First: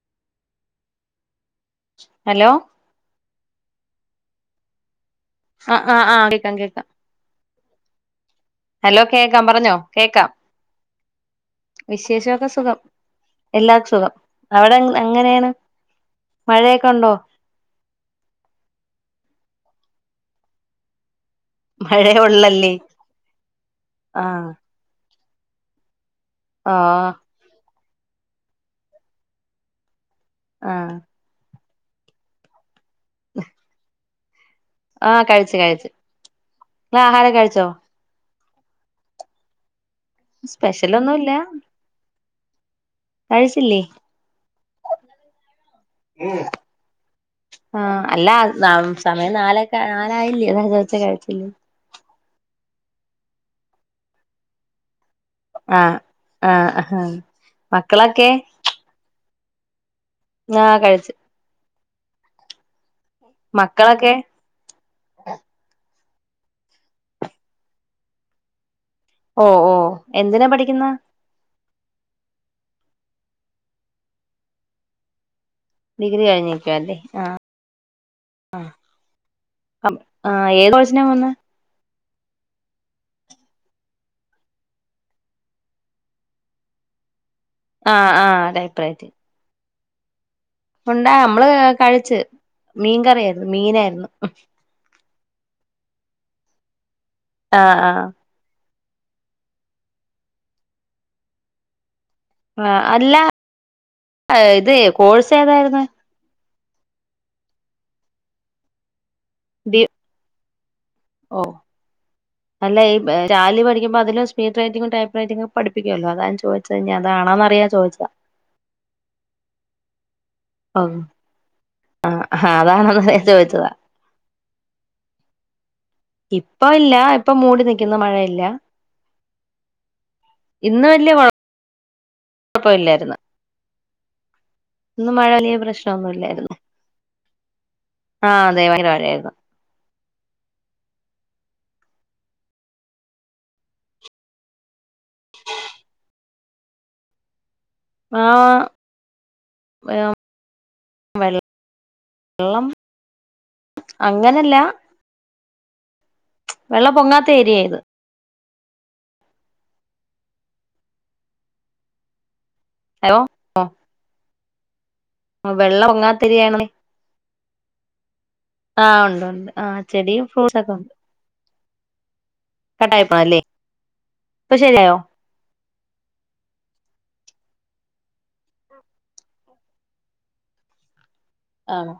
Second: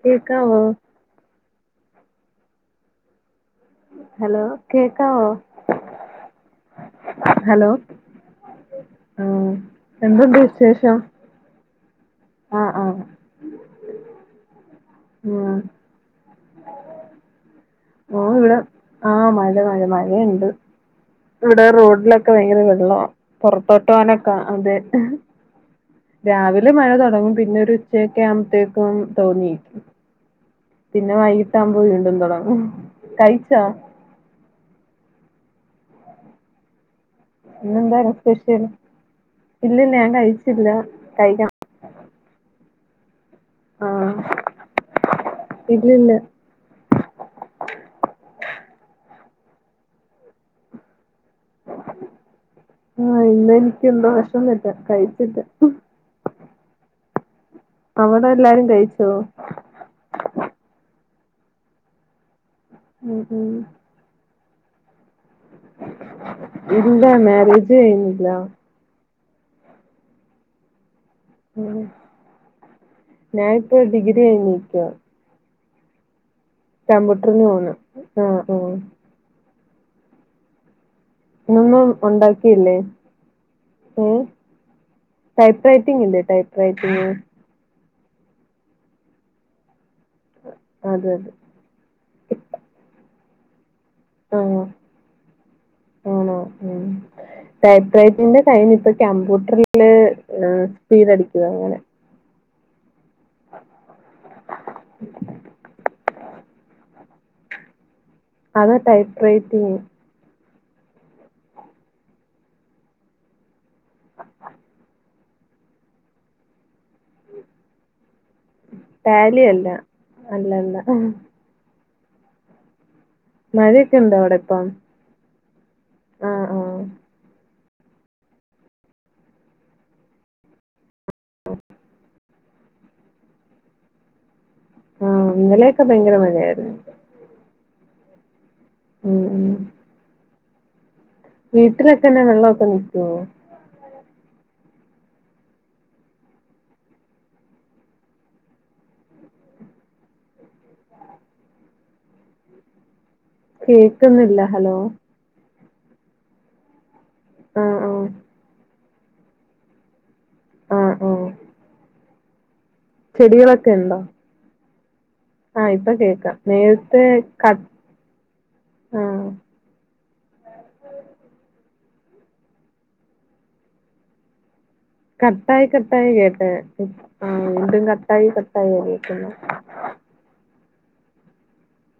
കേൾക്കാവോ hello hello കേ ആ ആഹ ആഹാം കേക്കാം കേക്കാം ഹലോ ഹലോ കേക്കാം ആഹ് പറഞ്ഞോ കേക്കാം എന്തുണ്ട് വിശേഷം വിശേഷക്കെ ആഹ് സുഖം ആഹ് എല്ലാർക്കും സുഖം അവിടെ ങ്ങ അങ്ങനെയാണ് ഉം മഴയൊക്കെ ഉണ്ടോ ഓ ഇവിടെ ആഹ മഴ മഴ മഴയെണ്ട് ഇവിടെ മഴയ റോഡിലക്കെ ഭയങ്കര ഉള്ളല്ലേ വെള്ളാ പോറത്തോട്ട് ആ പോനൊക്കെ അതെ രാവിലെ ആ മഴ തുടങ്ങും പിന്നോരു ച്ചേക്ക്മ്പത്തേക്കും തോന്നി ആ പിന്നെ വൈയ് ട്ടാ മ്പോ വീണ്ടും തുടങ്ങും കഴിച്ചോ ആഹ കഴിച്ച് കഴിച്ചു ളാഹാരോക ഴിച്ചോ സ്പഷ്യൽ ഇല്ലന്നെ കഴിച്ചില്ല സ്പെഷ്യലൊന്നുല്ല കഴിക്കണം കഴിച്ചില്ലേ ആഹ് ഇല്ലില്ല ആഹ് അല്ലാ നമ് സമയം നാലെക്കാ നാലായില്ല്യോ അതാ ചോച്ച് കഴിച്ചില്ലേന്ന് ആഹ് ഇന്ന് എനിക്ക് എന്തോ വേശന്നില്ല കഴി ആ ആ അഹ് അവിടെ എല്ലാരും കഴിച്ചോ ങ്ങ കഴിച്ച് ഉം ഉം മക്കളൊക്കെ [unintelligible] ഇല്ല മാരേജ് കയിഞ്ഞില്ല ഓ ഓ എന്തിനാ പഠിക്കുന്ന ഞാനിപ്പോ ഡിഗ്രി കഴിഞ്ഞിക്കുവ ഡിഗ്രീ കഴിഞ്ഞ് കമ്പ്യൂട്ടറിന് പോന്ന് ആഹ് ആ അം ഏത് കോഴ്സ് ന്ത്ന്നാ വന്ന ഉണ്ടാക്കിയില്ലേ ടൈപ്പ് റൈറ്റിംഗ് ഇല്ലേ ടൈപ്പ് റൈറ്റിംഗ് ആഹ് ആഹ് ടൈപ്പ്‌ റൈറ്റിംഗ് ഉണ്ട അതെ അതെ നമ്മള് കഴിച്ച് മീൻ കറിയ മീനായിരുന്നു [inaudible] ആഹ് ആണോ ഉം ആഹ് ടൈപ്പ് ആഹ് റൈറ്റിന്റെ കൈഞ്ഞിപ്പോ കമ്പ്യൂട്ടറില് സ്പീഡ് അടിക്കുക അങ്ങനെ ആ അല്ലാ ഇത് കോഴ്സ് ഏതായിരുന്നു ആതട്ടായി ഡി [unintelligible] ഓ നല്ല ഈ ജാലി മേടി നിയിപ്പം അതില് സ്പീഡ് റൈറ്റിങ് ടൈപ്പ് പഠിപ്പിക്കുമല്ലോ അതാ ചോദിച്ചത് ഇനി അതാണോന്നറിയാൻ ചോദിച്ചാ ഡാലിയല്ല അല്ലല്ല ആ അതാണെന്നെ മഴയൊക്കെ ഉണ്ടോ അവിടെ ഇപ്പം ആഹ് ഇപ്പ ആഹ് ഇല്ല ഇപ്പ മൂടി നി ഇന്ന് മഴയില്ല ഇന്ന് വലൃ ആ കുഴപ്പം ഇല്ലായിരുന്നു ആ ഇന്നലെയൊക്കെ ഭയങ്കര മഴയായിരുന്നു ആ അതേ ഉം [unintelligible] ഉം വീട്ടിലൊക്കെന്നെ വെള്ളമൊക്കെ നിക്കുവോ ആഹ് വെള്ളം കേക്കുന്നില്ല ഹലോ വെള്ള പൊങ്ങാ [inaudible] തരിയത് ആഹ് ആഹ് ആ ആ ഹലോ ചെടികളൊക്കെ ഉണ്ടോ ആഹ് വെള്ളം ഇപ്പൊ കേക്കാം ഒങ്ങാത്തിരിയാണ നേരത്തെ കട്ട് ആഹ് ഉണ്ട് ഉണ്ട് ആ ചെടിയും ഫ്രൂട്ട്സൊക്കെ ഒക്കെ ഉണ്ട് കട്ടായിപോയല്ലേ ഇപ്പൊ ശരിയായോ കട്ടായി കട്ടായി കേട്ട ആ എന്തും കട്ടായി കട്ടായി കേക്കുന്നു ആണോ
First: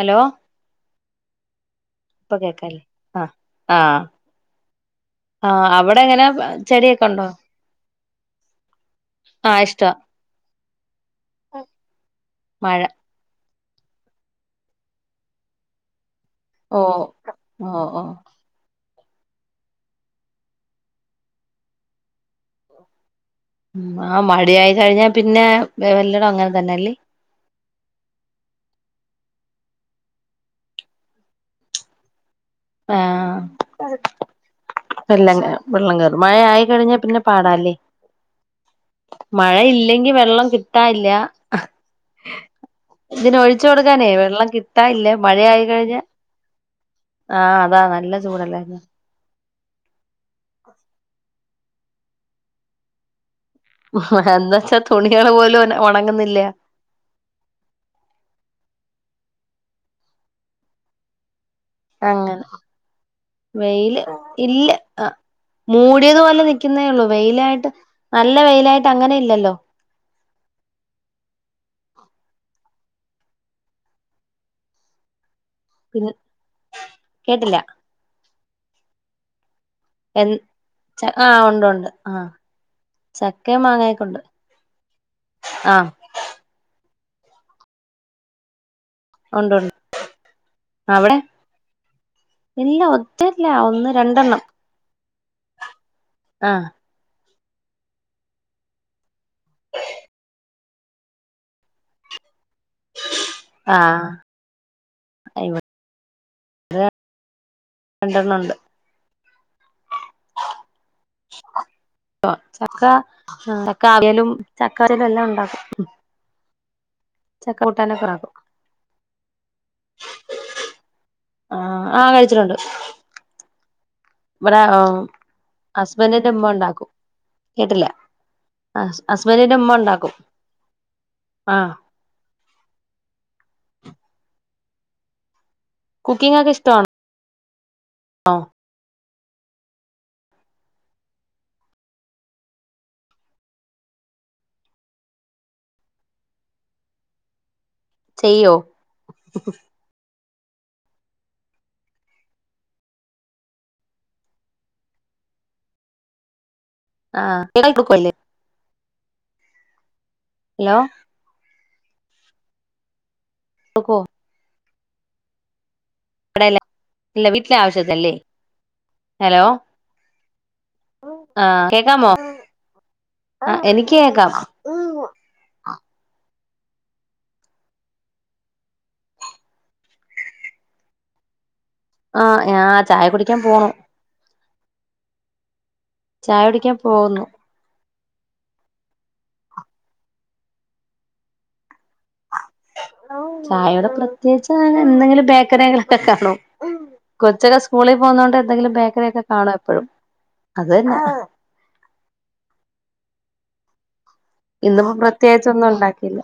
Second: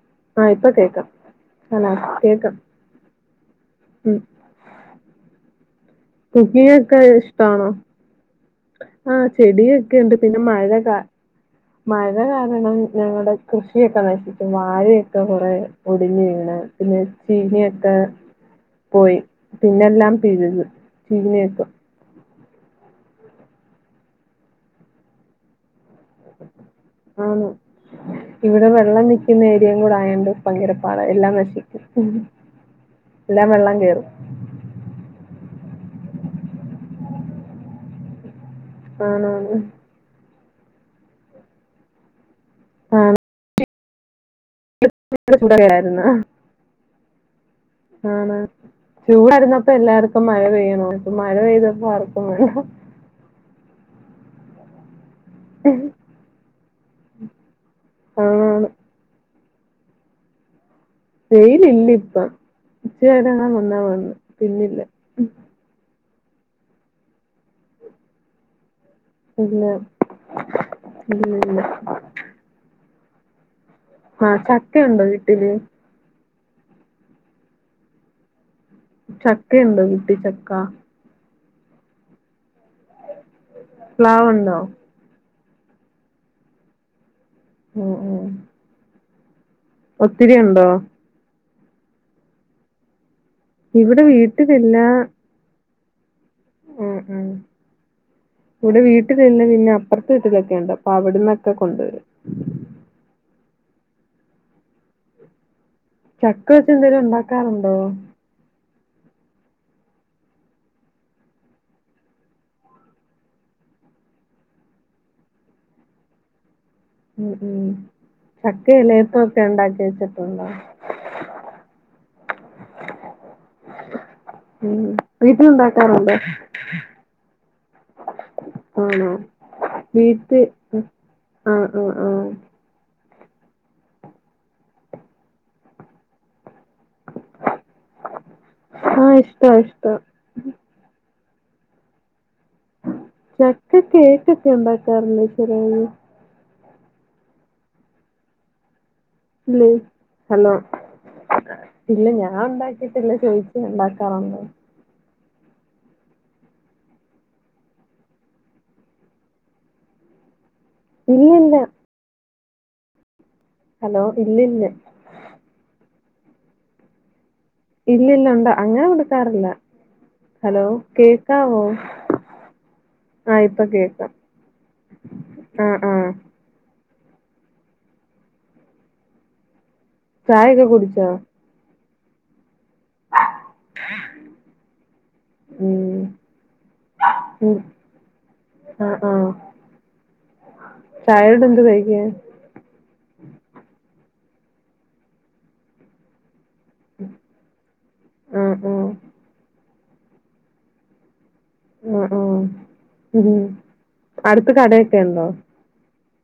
ഹലോ ആ ഇപ്പ കേക്കാം അല്ല ഇപ്പൊ കേക്കാം കേക്കാല്ലേ ആ ആ അവ് കുക്കിങ്ങൊക്കെ ഇഷ്ടാണോ ആ ആഹ് ഇഷ്ടവാ ചെടിയൊക്കെ ഉണ്ട് പിന്നെ മഴ കാ മഴ കാരണം മഴ ഞങ്ങടെ കൃഷിയൊക്കെ നശിച്ചു വാഴയക്കെ കൊറെ ഒ ഒടിഞ്ഞു വീണ് ഓ പിന്നെ ഓ ചീനിയൊക്ക ഓ പോയി പിന്നെല്ലാം പിഴ്‌തു പിഴ്തേക്ക ആ മടി ആയി കഴിഞ്ഞാ പിന്നെ എല്ലടോം അങ്ങനെ തന്നെല്ലേ ആന്ന് ഇവിടെ വെള്ളം നി ന്ന ഏരിയയും കൂടെ ആയോണ്ട് പങ്കരപ്പാടാ എല്ലാം നശിക്കും ആഹ് എല്ലാം വെള്ളം കേറും. എല്ലാ വെള്ളം കയറും മഴ ആയി കഴിഞ്ഞാൽ പിന്നെ പാടാല്ലേ ആണാണ്. മഴ ഇല്ലെങ്കി വെള്ളം കി കിട്ടാല്ല ആണ്. ഇതിന ഒഴി കൊടുക്കാനേ വെള്ളം കി കിട്ടാൻ ഇല്ലാ ഇവിടെ മഴ ആയി ചൂടൊക്കെ കഴിഞ്ഞ ആയിരുന്ന്. ആഹ് അതാ നല്ല ചൂടല്ലായിന്ന ചൂടായിരുന്നപ്പോൾ എല്ലാരു ഇപ്പംമഴ പെയ്യണ [unintelligible] മഴപെയ്തപ്പോൾ ആർക്കും [unintelligible] എന്ന് വെച്ചാ തുണി ള് പോലും ഒണങ്ങുന്നില്ല ആ ണാണ് വെയിലില്ലി പ്പം അങ്ങനെ ഉച്ചവരെ ങ്ങനെ വന്നാ വെയില് വന്ന് പിന്നില്ല ഉം ടിയത്പോലെ നിക്കുന്നേ ഉള്ളൂ വെയിലായിട്ട് നല്ല വെയിലായി ഇല്ല ഇല്ലല്ല ആ ചക്ക യുണ്ടോ വീട്ടില് പിന്ന കേട്ടില്ല ച ക്കണ്ട് വീട്ടിച്ചക്ക ണ്ട്ണ്ട് ആ ചക്കയും മാങ്ങായെക്കൊണ്ട് പ്ലാവുണ്ടോ ആ ഉം ഉം ഉണ്ട് ഉണ്ട് ഒത്തിരി ഉണ്ടോ അവിടെ ഇല്ല ഒ ഇവിടെ വീട്ടിലില്ല ആഹ് ഉം ഉം ഇവിടെ വീ ട്ടിലില്ല പിന്നെ അപെർത്തെ വീട്ടിലൊക്കെ യുണ്ട് അവിടന്നൊക്കെ കൊണ്ടുവരും ആ ഇവ ചക്ക വെച്ച് എന്തേലുണ്ടാക്കാറുണ്ടോ [unintelligible] ചക്ക ചക്കവിയലും ചക്ക [unintelligible] എല്ലാം ഉണ്ടാക്കും ഉം ചക്ക ഉം കൂട്ടാനൊക്കെ ഉണ്ടാക്കും ചക്കയിലേപ്പൊക്കെ ഉണ്ടാക്കി വെച്ചിട്ടുണ്ടോ ച്ചിട്ട്ണ്ട് ഉം വീട്ടിലുണ്ടാക്കാറുണ്ടോ ഹസ്ബൻഡിന്റെ ഉമ്മ ഉണ്ടാക്കും കേട്ടില്ല ആന്നോ ഹസ്ബൻഡിന്റെ ഉമ്മ ഉണ്ടാക്കും വീട്ടി ആ ആഹ് ആ ആ കുക്കിംഗ് ഒക്കെ ഇഷ്ട ണോ ആ ഇഷ്ട ഇഷ്ട ചക്ക കേക്കൊക്കെ ഉണ്ടാക്കാറണ്ട് ചേലേന്ന് ചെയ്യോ ഇല്ലേ ഹലോ ഇല്ല ഞാൻ ഒണ്ടാക്കിട്ടില്ല ചോയിച്ചയാ ഒണ്ടാക്കാറുണ്ടോന്ന് ആ [unintelligible] ഹലോ ഇല്ല ഇല്ല കൊടുക്കുവോ ഹലോ ഇല്ല ഇല്ല അവിടയല്ലേ ഇല്ലല്ല ഒണ്ട് അങ്ങനെ ഹലോ കൊടുക്കാറില്ല ഹലോ കേക്കാവോ ആഹ് കേക്കാമോ ആ ആഹ് ഇപ്പൊ എനിക്ക് കേക്കാം ആ ആ ചായൊക്കെ കുടിച്ചോ? ആഹ് ആഹ് ചായ കുടിക്കാൻ പോണു. ഉം ചായ കുടിക്കാൻ പോകുന്നു. ഉം ആഹ് ആഹ് ചായേടെ കൂടെ എന്ത് കഴിക്കാൻ? ചായയുടെ പ്രത്യേകിച്ച് അങ്ങനെ എന്തെങ്കിലും ബേക്കറികളൊക്കെ കാണോ കൊച്ചൊക്കെ സ്കൂളിൽ പോകുന്നതോണ്ട് ആഹ് എന്തെങ്കിലും ആഹ് ബേക്കറി ഒക്കെ കാണോ എപ്പോഴും അത് തന്നെ മ്മ്മ് ഉം അടുത്ത് ഇന്നിപ്പോ കടയൊക്കെ ഉണ്ടോ പ്രത്യേകിച്ച് ഒന്നും ഉണ്ടാക്കില്ല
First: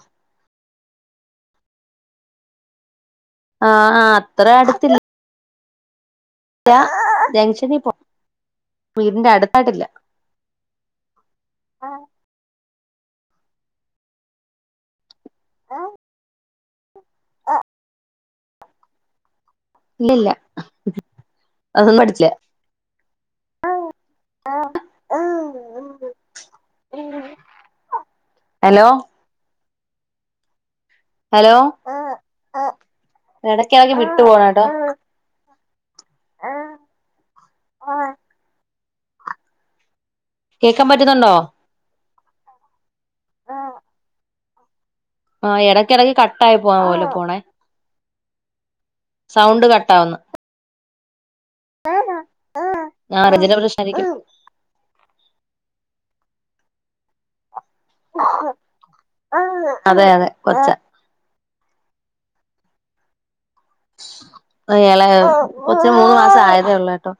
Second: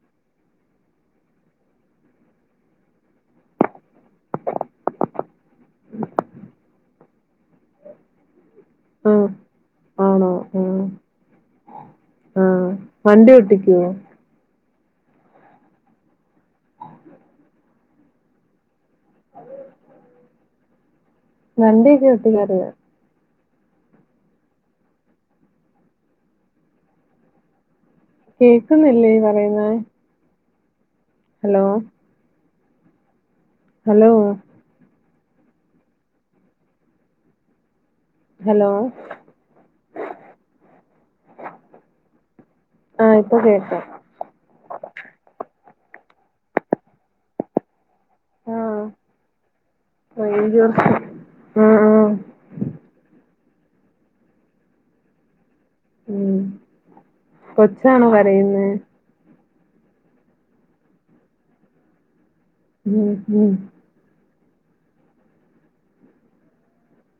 ആ ആ അത്ര അടുത്തില്ല ല്ലാ ജംഗ്ഷനി പോ ആഹ് വീടിന്റെ അടുത്തായിട്ടില്ല ആണോ ആഹ് ആ ആഹ് വണ്ടി ഓട്ടികുവോ ഇലില്ലാ വണ്ടി [unintelligible] ഹലോ കേൾക്കുന്നില്ലേ പറയുന്ന ഹലോ എടകകെ ഹലോ വിട്ടു പോണ ട്ടോ [unintelligible] ഹലോ കേക്കാൻ പറ്റുന്നുണ്ടോ ആ ഇപ്പോ കേക്കാം ആ എടക്ക് എടക്ക് കട്ടായി പോവുന്ന പോലെ പോണേ ആ സൗണ്ട് കട്ടാവുന്നു റേഞ്ച് പ്രശ്നം ആ ആ [inaudible] ഫ്രഷാരിക്കും ഉം കൊച്ചാണോ കരയുന്നെ അതെ അതെ കൊച്ച ഉം ഉം എളേ കൊച്ച് മൂന്ന് മാസ ആയതേ ഉള്ളൂട്ടോ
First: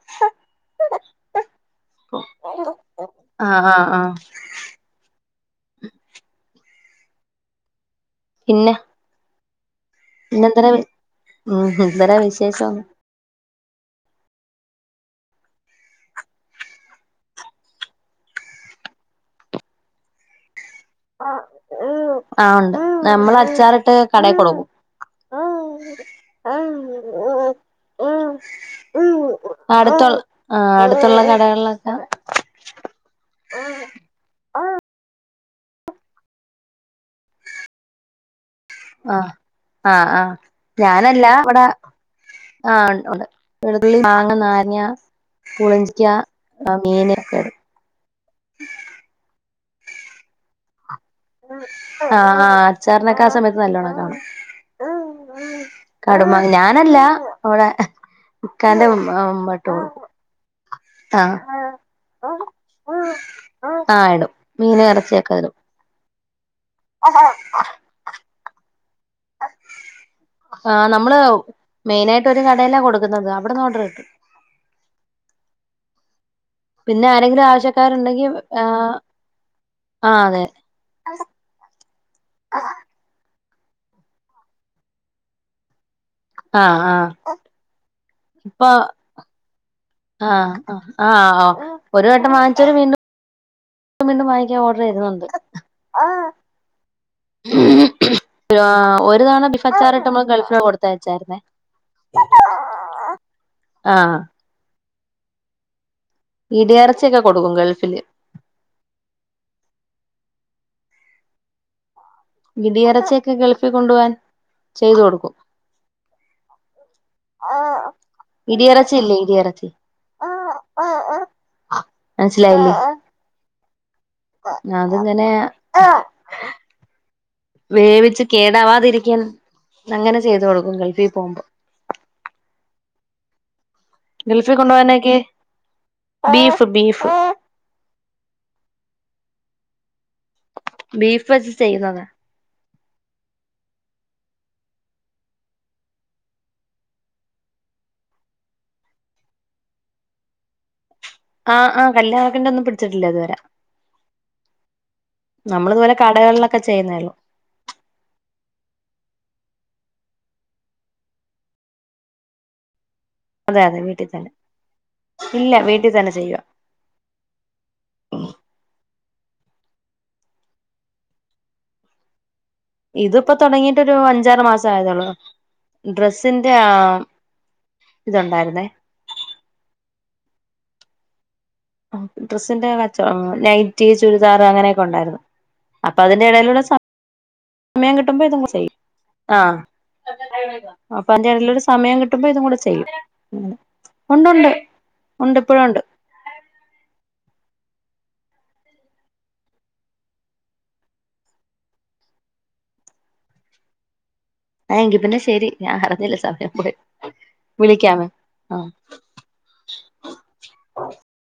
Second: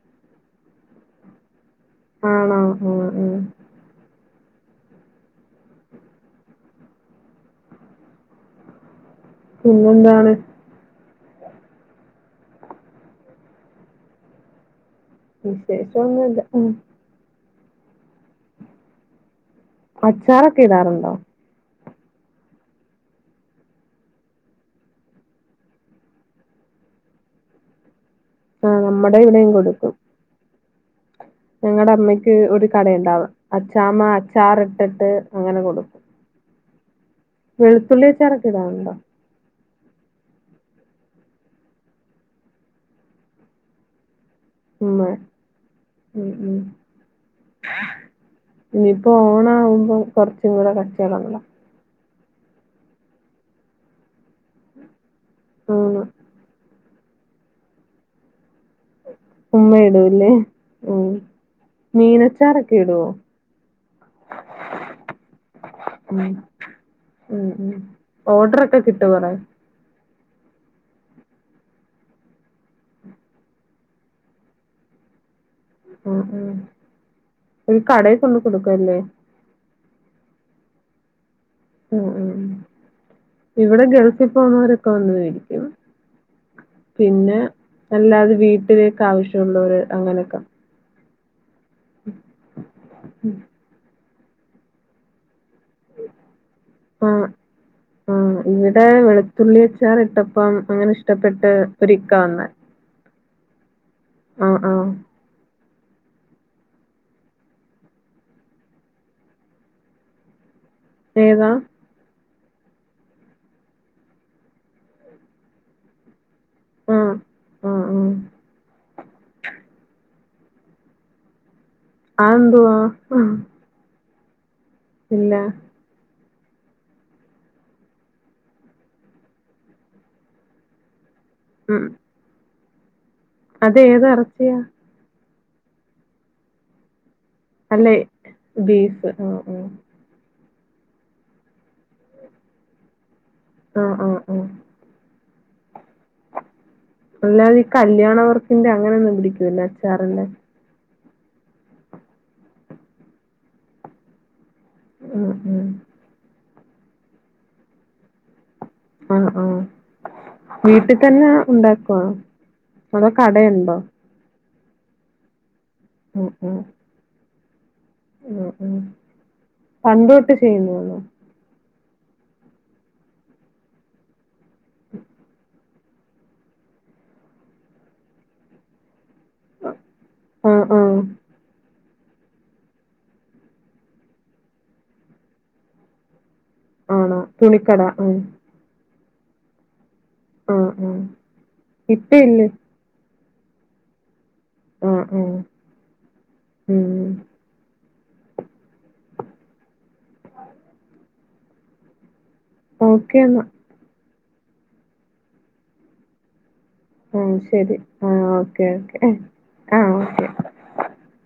ആണോ ആ ആ ആ ആ പിന്നാ പിന്നെന്താണ് ഉം ഹും എന്തെല്ല വിശേഷോ വിശേഷോനുല്ല ഉം അച്ചാർ ഒക്കെ ഇടാറുണ്ടോ ആ ഇണ്ട് നമ്മൾ അച്ചാറിട്ട് കടയി കൊടുക്കും ആ നമ്മുടെ ഇവിടെയും കൊടുക്കും അടുത്തുൾ ആ അ ഞങ്ങളുടെ അമ്മയ്ക്ക് ഒരു കടയുണ്ടാവും അച്ചാമ്മ അച്ചാർ ഇട്ടിട്ട് അങ്ങനെ കൊടുക്കും വെളുത്തുള്ളിയച്ചാർ ഇടാറുണ്ടോ ആ ആ ആ ഞാനല്ല ഇവിടെ ആ ഉണ്ട് നാരങ്ങ ഉം പുളിഞ്ചിക്ക ഉം ഉം ആ മീനൊക്കെ ഇടും ഇനിപ്പോ ഓണാവും അപ്പം കുറച്ചും കൂടെ കച്ചോടം ആ അച്ചാറിനൊക്കെ ആ സമയത്ത് നല്ലോണം കാണും ആണ് കടുമാങ്ങ ഞാൻ ഞാനല്ല ഇവിടെ ഇക്കാന്റെ ഇമ്മ ഉമ്മ ഇമ്മട്ടോളും ഇടൂല്ലേ ഉം മീനച്ചാറൊക്കെ ഇടുവോ ആ ഇടും മീനും ഇറച്ചിയൊക്കെ ഇടും ഉം ഉം ഉം ഓർഡർ കിട്ടോ കൊറേ ഹാ നമ്മള് മെയിനായിട്ട് ഒരു കടേലാ കൊടുക്കുന്നത് അവിടന്ന് ഓർഡർ കിട്ടും ഉം ഉം പിന്നെ ആരെങ്കിലും ഒരു കടയിൽ ആവശ്യക്കാരുണ്ടെങ്കിൽ കൊണ്ട് ആ കൊടുക്കുവല്ലേ ആ അതെ ഉം ഉം [unintelligible] ഇവിടെ ഗൾഫിൽ പോവുന്നവരൊക്കെ വന്ന് മേടിക്കും ആ ആ പിന്നെ അല്ലാതെ ഇപ്പൊ വീട്ടിലേക്ക് ആവശ്യള്ളൊര് ആ അങ്ങനെയൊക്കെ ആ ആ ഒരു വട്ടം വാങ്ങിച്ചവര് വീണ്ടും- വീണ്ടും വാങ്ങിക്കാൻ ഓർഡർ ചെയ്യുന്നവരുണ്ട് ആ ആ ഇവിടെ ഒരു തവണ ബീഫ് വെളുത്തുള്ളിയച്ചാർ അച്ചാറിട്ട് നമ്മള് ഇട്ടപ്പം ഗൾഫില് അങ്ങനെ കൊടുത്തയച്ചായിരുന്നേ ഇഷ്ടപ്പെട്ട് ഒരിക്ക വന്ന് ആ ഇടിയറച്ചിയൊക്കെ കൊടുക്കും ഗൾഫിൽ ഏതാ ഇടിയിറച്ചിയൊക്കെ ഗൾഫിൽ കൊണ്ടുപോവാൻ ചെയ്തു കൊടുക്കും ആഹ്. ആഹ് ആഹ്. ഇടിയറച്ചി ഇല്ലേ ഇടിയറച്ചി [inaudible] അതെന്തുവാ ഞാൻ ത്ങ്ങനെ ഇല്ല. വേവിച്ച് കേടാവാതിരിക്കാൻ അങ്ങനെ ചെയ്തു കൊടുക്കും ഗൾഫി പോവു മ്പോ ഉ ഉം അതേത് ഗൾഫി എറച്ചിയാ? കൊണ്ടോവാനക്കേ ബീഫ് ബീഫ് അല്ലെ ബീഫ് ആ ആ ബീഫ് വെച്ച് ചെയ്യ്ന്നതാ ആ ആ ആ അല്ലാതെ ഈ കല്യാണവർക്കിന്റെ അങ്ങനൊന്നും വിളിക്കൂലെ അച്ചാറില്ലെ ആ ആ കല്യാണത്തിന്റെന്നും പിടിച്ചി ട്ടില്ല ഇതുവരെ ആഹ് ആഹ്. നമ്മളിതുപോലെ കടകളില ക്കെ ചെയ്യുന്നെള്ളു അ ആ വീട്ട് തന്നെ ഉണ്ടാക്കോ അതോ അതെ കടയുണ്ടോ? അതെ വീട്ടിൽ തന്നെ ഇല്ല വീ ഇത് തന്നെ ആഹ് ചെയ്യ ആഹ്. പണ്ടോട്ട് ചെയ്യുന്നൊള്ളു ഇത്പ്പോ തൊടങ്ങീട്ടൊരു അഞ്ചാറ് മാസായതൊള്ളൂ ഡ്രസ്സിന്റെ ആ ഇതുണ്ടായിരുന്നേ ആ ആ ആഹ് ഡ്രസ്സിന്റെ കച്ചോ ആ നൈറ്റി ചുരിദാറ് അങ്ങനെയൊക്കെ ഒണ്ടായിരുന്നു അപ്പ അത് തിന്റെ എടയിലൂടെ സമ ആണോ? തുണിക്കട. സമയം ആഹ്. കിട്ടുമ്പ ഇതങ്ങ് ചെയ്യും. ആഹ് ആഹ് ആഹ്. അപ്പൊ അയിന്റെടയിലൂടെ സമയം ഇപ്പ കിട്ടുമ്പോ ഇതും ഇല്ലേ? കൂടെ ചെയ്യും [unintelligible] ഒണ്ട് ഒണ്ട് ആഹ് ആഹ്. ഒണ്ട് ഇപ്പോഴൊണ്ട്. ഉം. ഓക്കേ എന്നാ. ആ എങ്കി പിന്നെ ശെരി ഞാൻ അറിഞ്ഞില്ല സമയം പോയെ. ഉം ശരി ആ ഓക്കെ ഓക്കേ ആ ഓക്കെ.